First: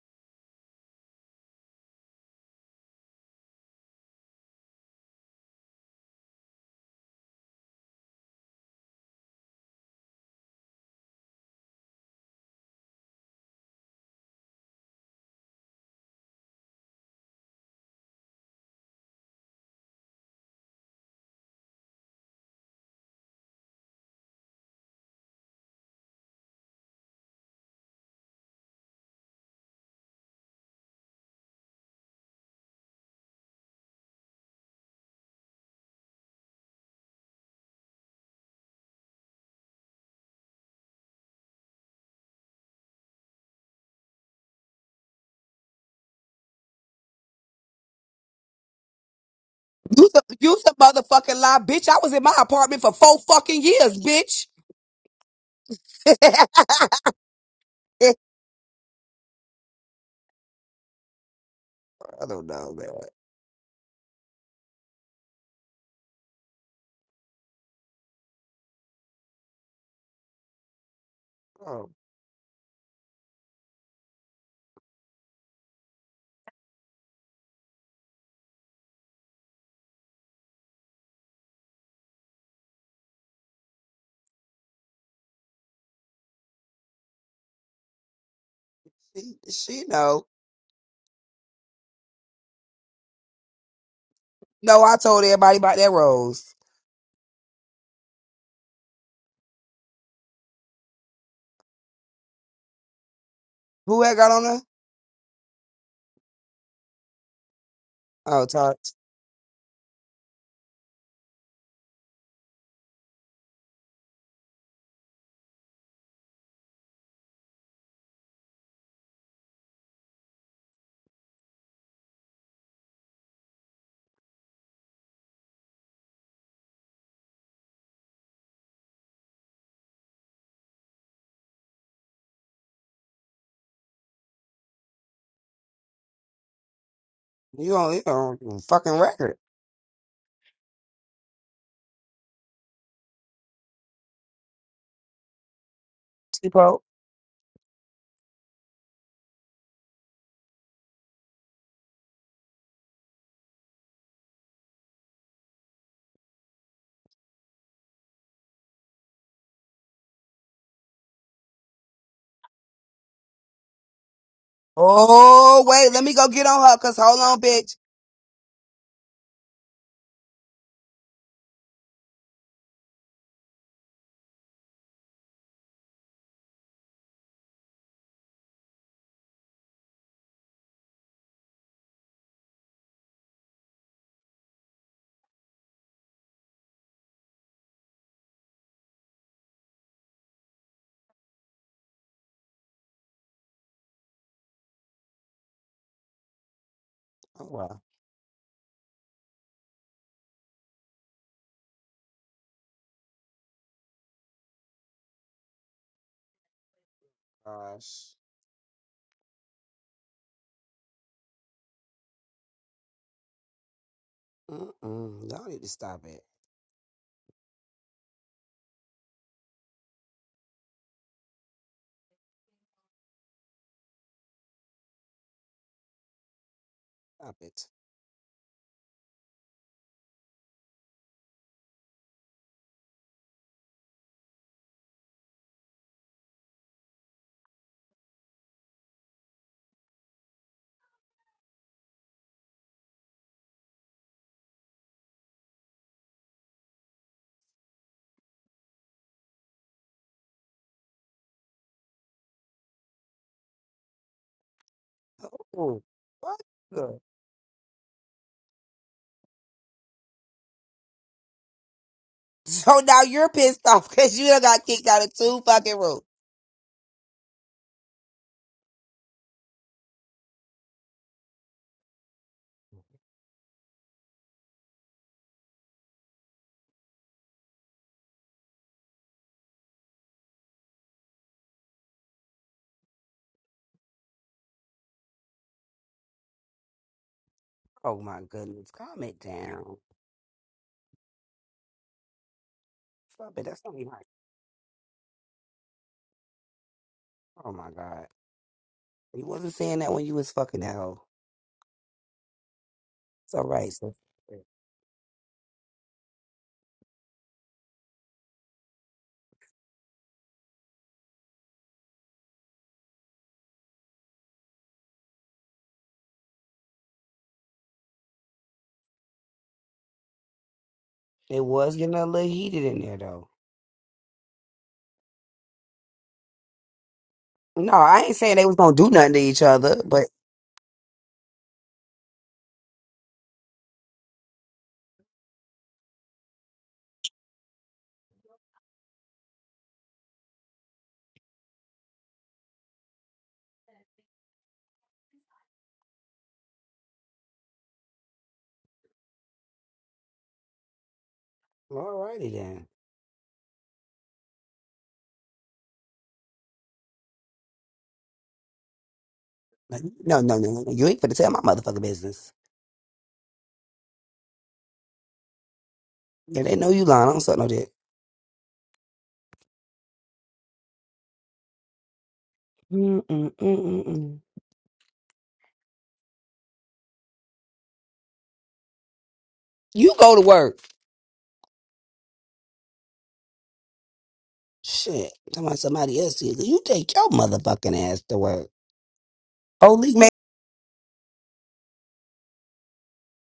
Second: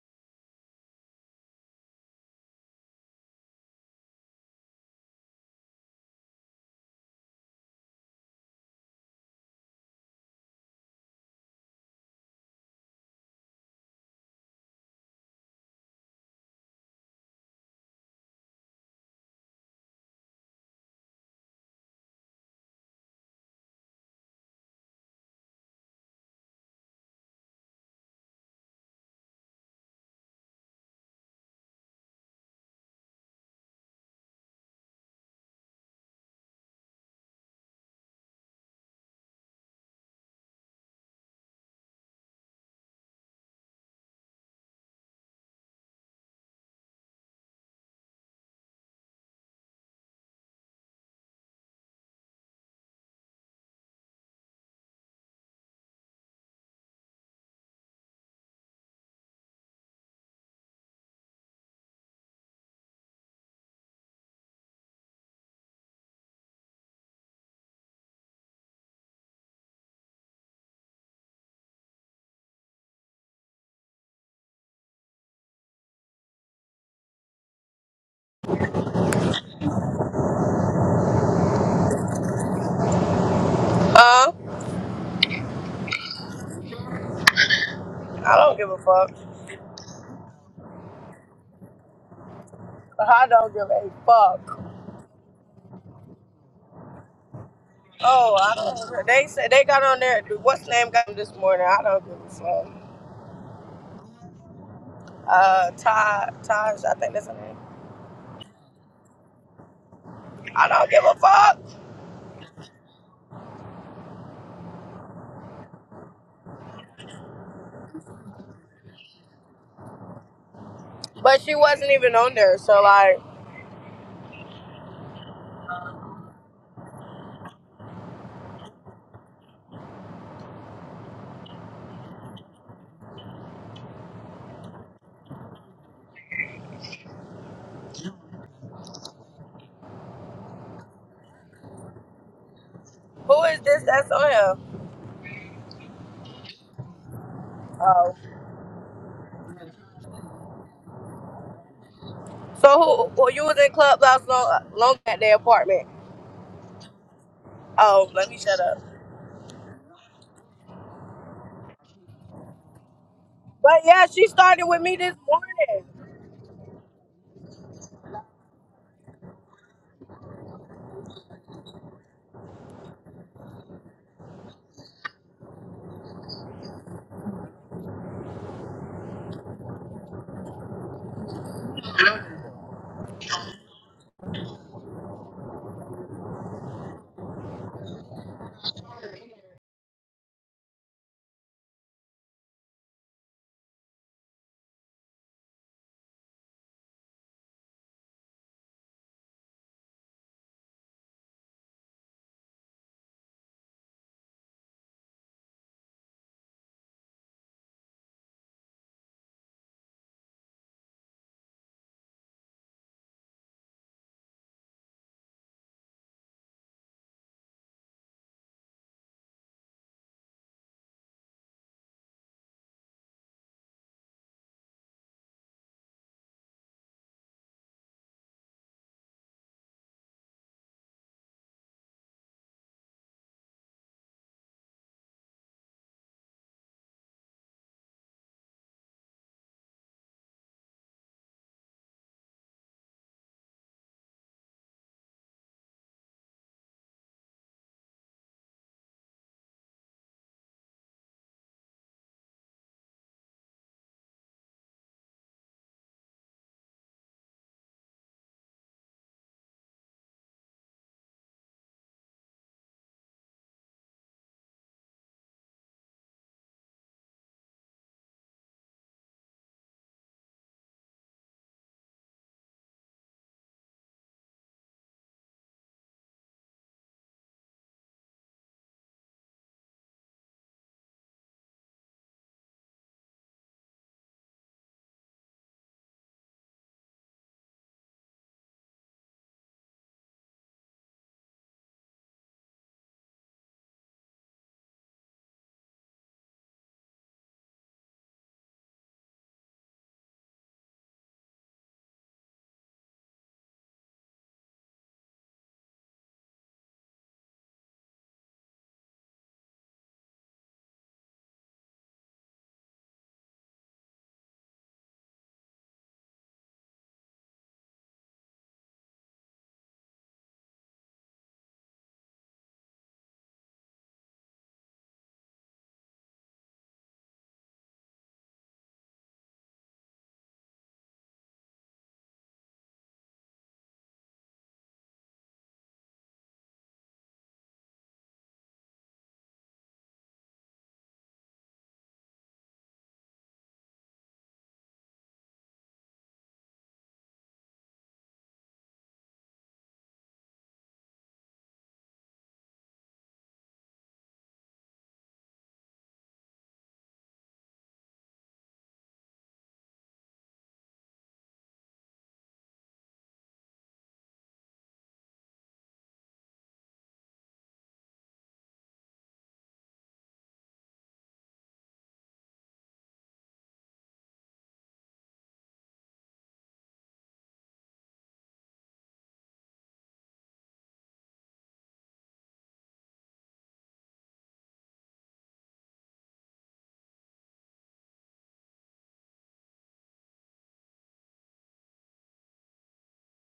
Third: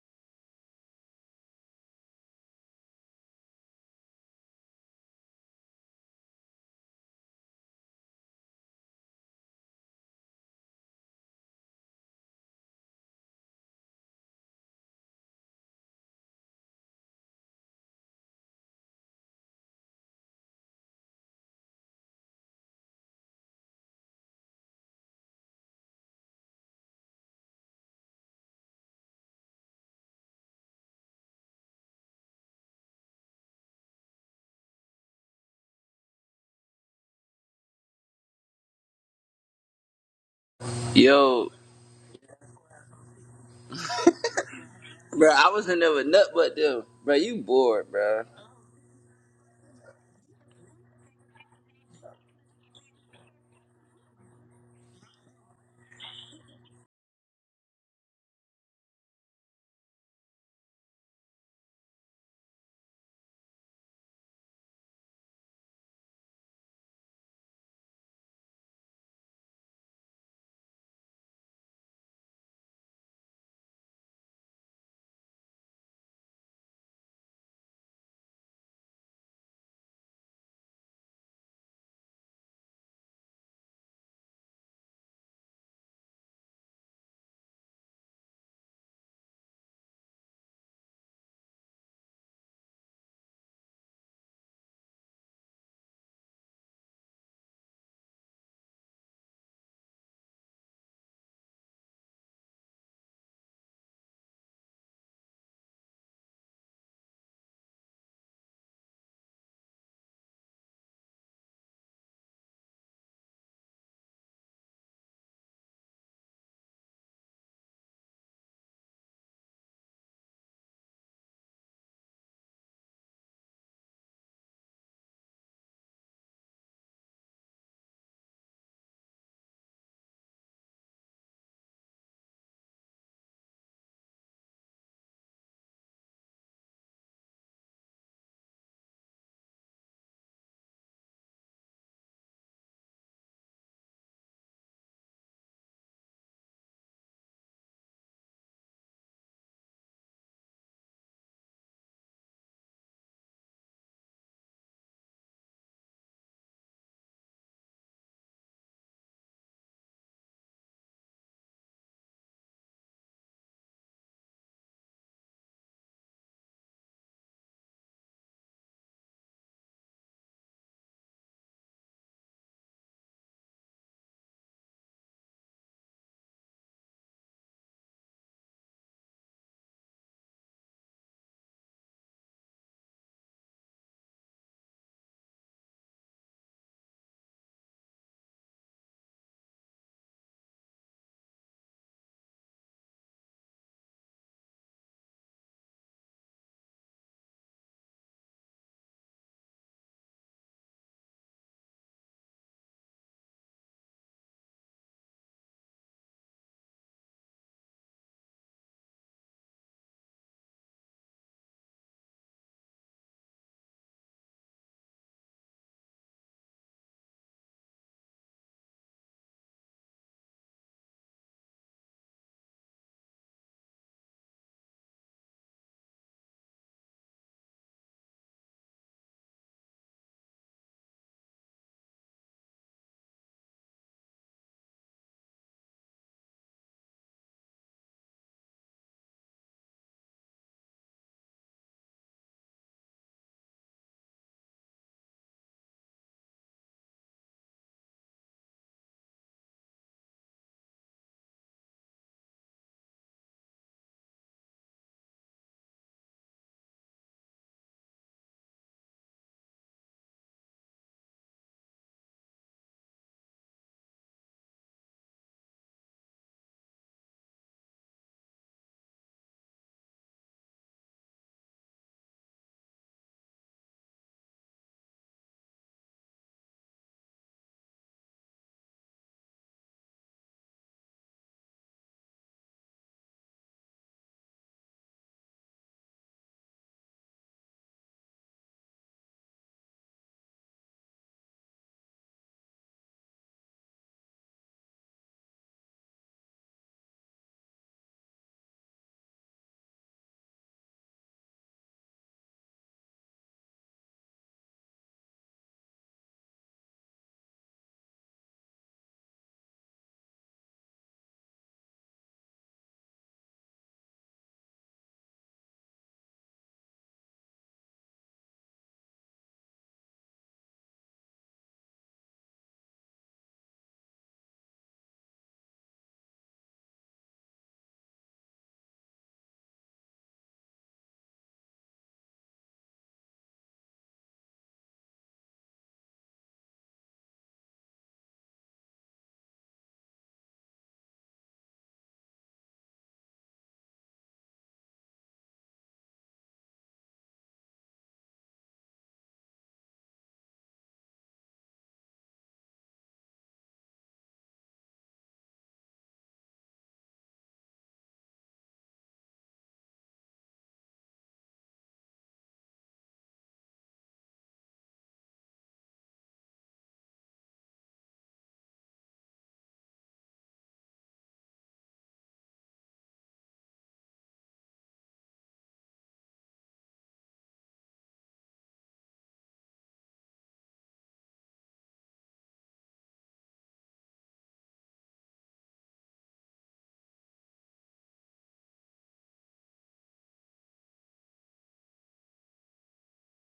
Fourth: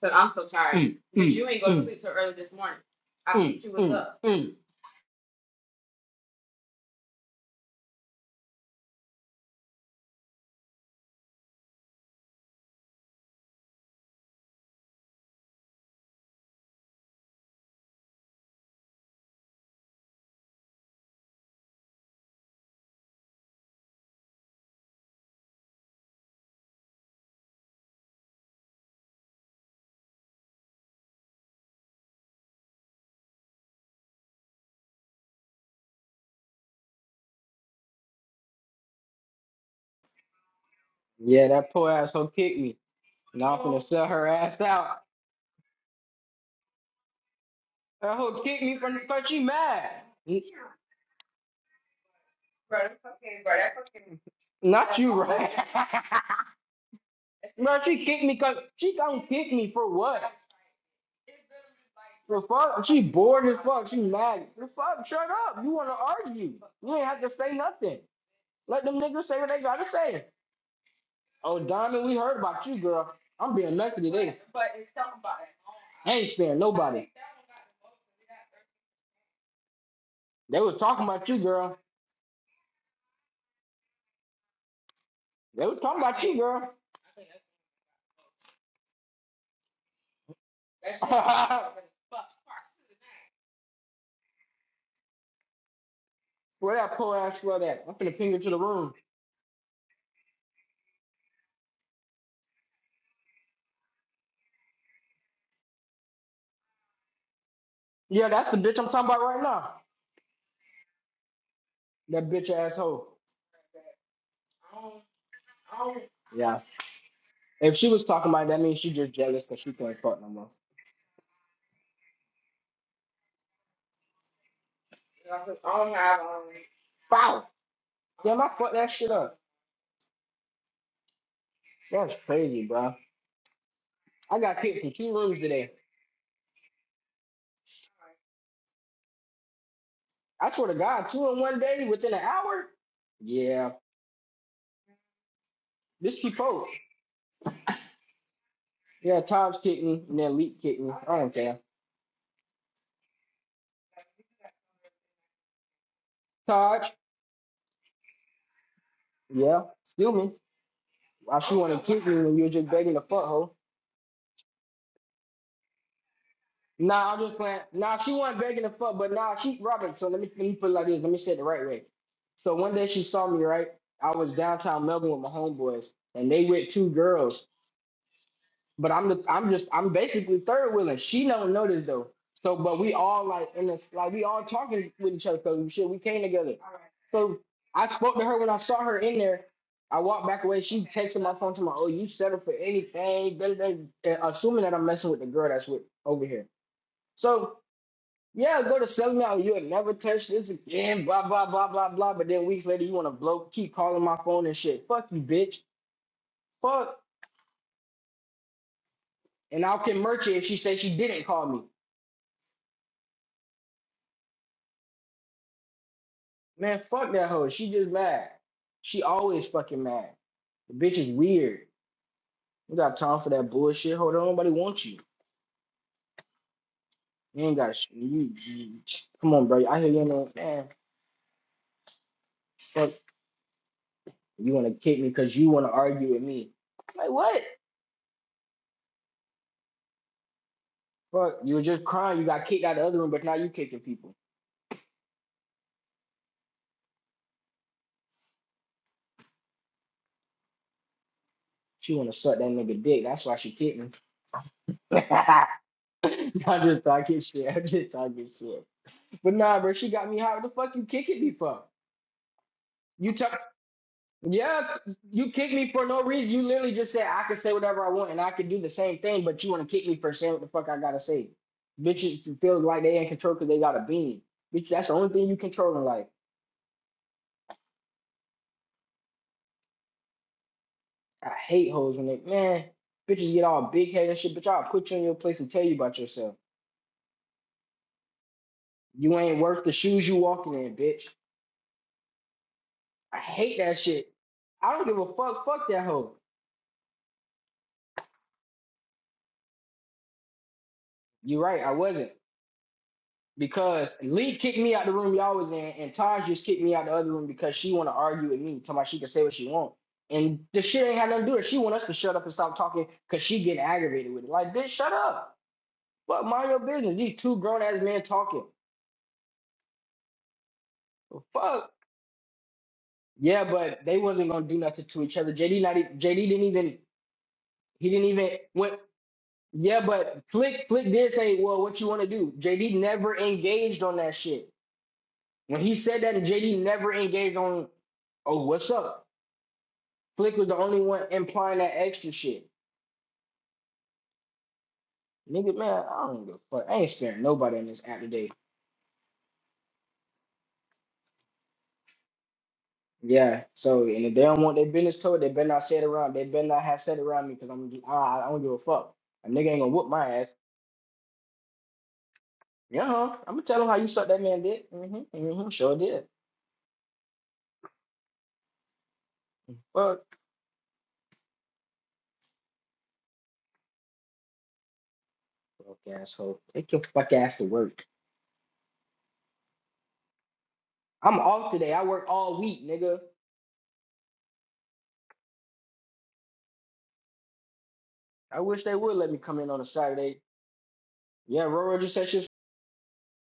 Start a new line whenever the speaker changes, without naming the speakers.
because Mm, mm, mm, mm, mm, mm.
Yo,
Yeah, that poor asshole kicked me. Now I'm finna Oh, sell her ass out.
bro, I was in there with nut but them. Bro, you bored,
That
bro.
hoe kicked me from the cause she mad.
You the,
N-
you the motherfucking lie, bitch. I was in my apartment for four fucking years, bitch.
Not you, right? right.
I
That's Bro, just she kicked me cause she don't kick me for what? For
don't know,
fuck?
man.
She bored as fuck. She mad. For fuck? Shut up. You wanna argue. You ain't have to say nothing. Let them niggas say what they gotta say. Oh,
Oh,
Donna, we heard about you, girl. I'm being lucky today. I ain't sparing nobody. They was talking about you, girl.
Huh?
They was talking about you, girl.
I don't give a fuck.
she, she know.
I don't give a fuck.
No, I told everybody about that rose.
Where that poor ass for that? I'm finna ping
Oh,
her to
I
the room.
don't. They said they got on there. What's name got them this morning? I don't give a fuck.
Who had got on her?
Uh, Ty, Taj, I think that's her name.
Yeah,
Oh,
that's the
Todd,
bitch I'm talking about right now.
I don't give a fuck.
That bitch asshole. Yeah. If she was talking about it, that means she just jealous because she can't fuck no more.
But she wasn't even on there. So like,
Foul. Damn, I fucked that shit up. That's crazy, bro. I got kicked from two rooms today.
you on you on your fucking record,
I swear to God, two in one day within an hour?
who is
Yeah.
this that's on here?
This cheap folk.
bro.
Oh,
Yeah, Todd's kicking and then Leek's kicking. I don't care.
so who? who you was in clubhouse long, long at their apartment.
Todd,
Oh, let me shut up.
yeah, excuse me. Why she wanna kick me when you were just begging the fuck hoe?
But yeah, she started with me this
Oh
morning.
wait, let me go get on her. Cause
Nah,
hold
I'm just
on,
playing.
bitch.
Nah, she wasn't begging the fuck, but nah, she Robert. So let me let me put it like this. Let me say it the right way. So one day she saw me, right? I was downtown Melbourne with my homeboys, and they with two girls. But I'm the I'm just I'm basically third wheeling. She don't know this though. So but we all like in this like we all talking with each other because shit, we came together. So I spoke to her when I saw her in there. I walked back away. She texted my phone to my, oh, you settle for anything, da, da, da," uh, assuming that I'm messing with the girl that's with over here.
Oh
So
wow,
yeah, go to sell me out. You'll never touch this again. Blah blah blah blah blah. But then weeks later, you want to blow, keep calling my phone and shit. Fuck you, bitch. Fuck.
gosh.
And I'll convert you if she says she didn't call me.
Mm-mm, y'all need to stop it.
Man, fuck that hoe. She just mad. She always fucking mad. The bitch is weird. You got time for that bullshit. Hold on, nobody wants you.
Stop
You ain't
it.
got sh You, you- come on, bro. I hear you in man. Fuck, you want to kick me because you want to argue with me. Fuck, you were just crying. You got kicked out of the other room, but now you kicking people. She want to suck that nigga dick. That's why she kicked me.
Ooh, what
I'm just
the-
talking shit. I'm just talking shit. But nah, bro, she got me hot. What the fuck you kicking me for?
So now
You talk.
you're pissed off because you done got
Yeah,
kicked out of
you
two
kick me
fucking
for
rooms.
no reason. You literally just said I can say whatever I want and I can do the same thing, but you want to kick me for saying what the fuck I gotta say. Bitches feel like they ain't control because they got a bean. Bitch, that's the only thing you control in life. I hate hoes when they man, bitches get all big head and shit, bitch. I'll put you in your place and tell you about yourself.
Oh my goodness, calm
You
it
ain't worth the
down.
shoes you walking in, bitch. I
Stop it.
hate
That's not
that
even right.
shit. I don't give a fuck. Fuck that hoe.
Oh my god, you wasn't saying that when you was fucking that hoe.
you right, I wasn't.
It's all right. So
because Lee kicked me out the room y'all was in, and Taj just kicked me out the other room because she want to argue with me, talking about she can say what she want. And the shit ain't had nothing to do with it. She want us to shut up and stop talking because she getting aggravated with it. Like, bitch, shut up. Fuck, mind your business. These two grown ass men talking. Well,
it
Fuck.
was getting a little heated in there though.
Yeah, but they wasn't gonna do nothing to each other. JD not even, JD didn't even
No,
he
I
didn't
ain't
even
saying they was gonna
went.
do nothing to each other,
Yeah,
but
but Flick Flick did say, well, what you want to do? JD never engaged on that shit. When he said that, JD never engaged on. Oh, what's up? Flick was the only one implying that extra shit. Nigga, man, I don't give a fuck. I ain't sparing nobody in this app today.
alrighty then.
Yeah, so and if they don't want their business told, they better not say it around. They better not have said it around me because I'm I, I I don't give a fuck. A nigga ain't gonna
Like,
whoop my
No,
ass.
no, no, no. You ain't finna tell my motherfucking business.
Yeah, huh? I'm gonna tell him how you suck that man dick. Mm-hmm. Mm-hmm. Sure did.
Yeah, they know you lying. I don't suck no dick.
Fuck.
Mm-mm-mm-mm-mm.
Fuck asshole. Take your fuck ass to work.
You go to work.
I'm off today. I work all week, nigga.
Shit. Talking about somebody else. here. You take your motherfucking ass to
I
work.
wish they would let me come in on a
Holy man.
Saturday. Yeah, Roro just said she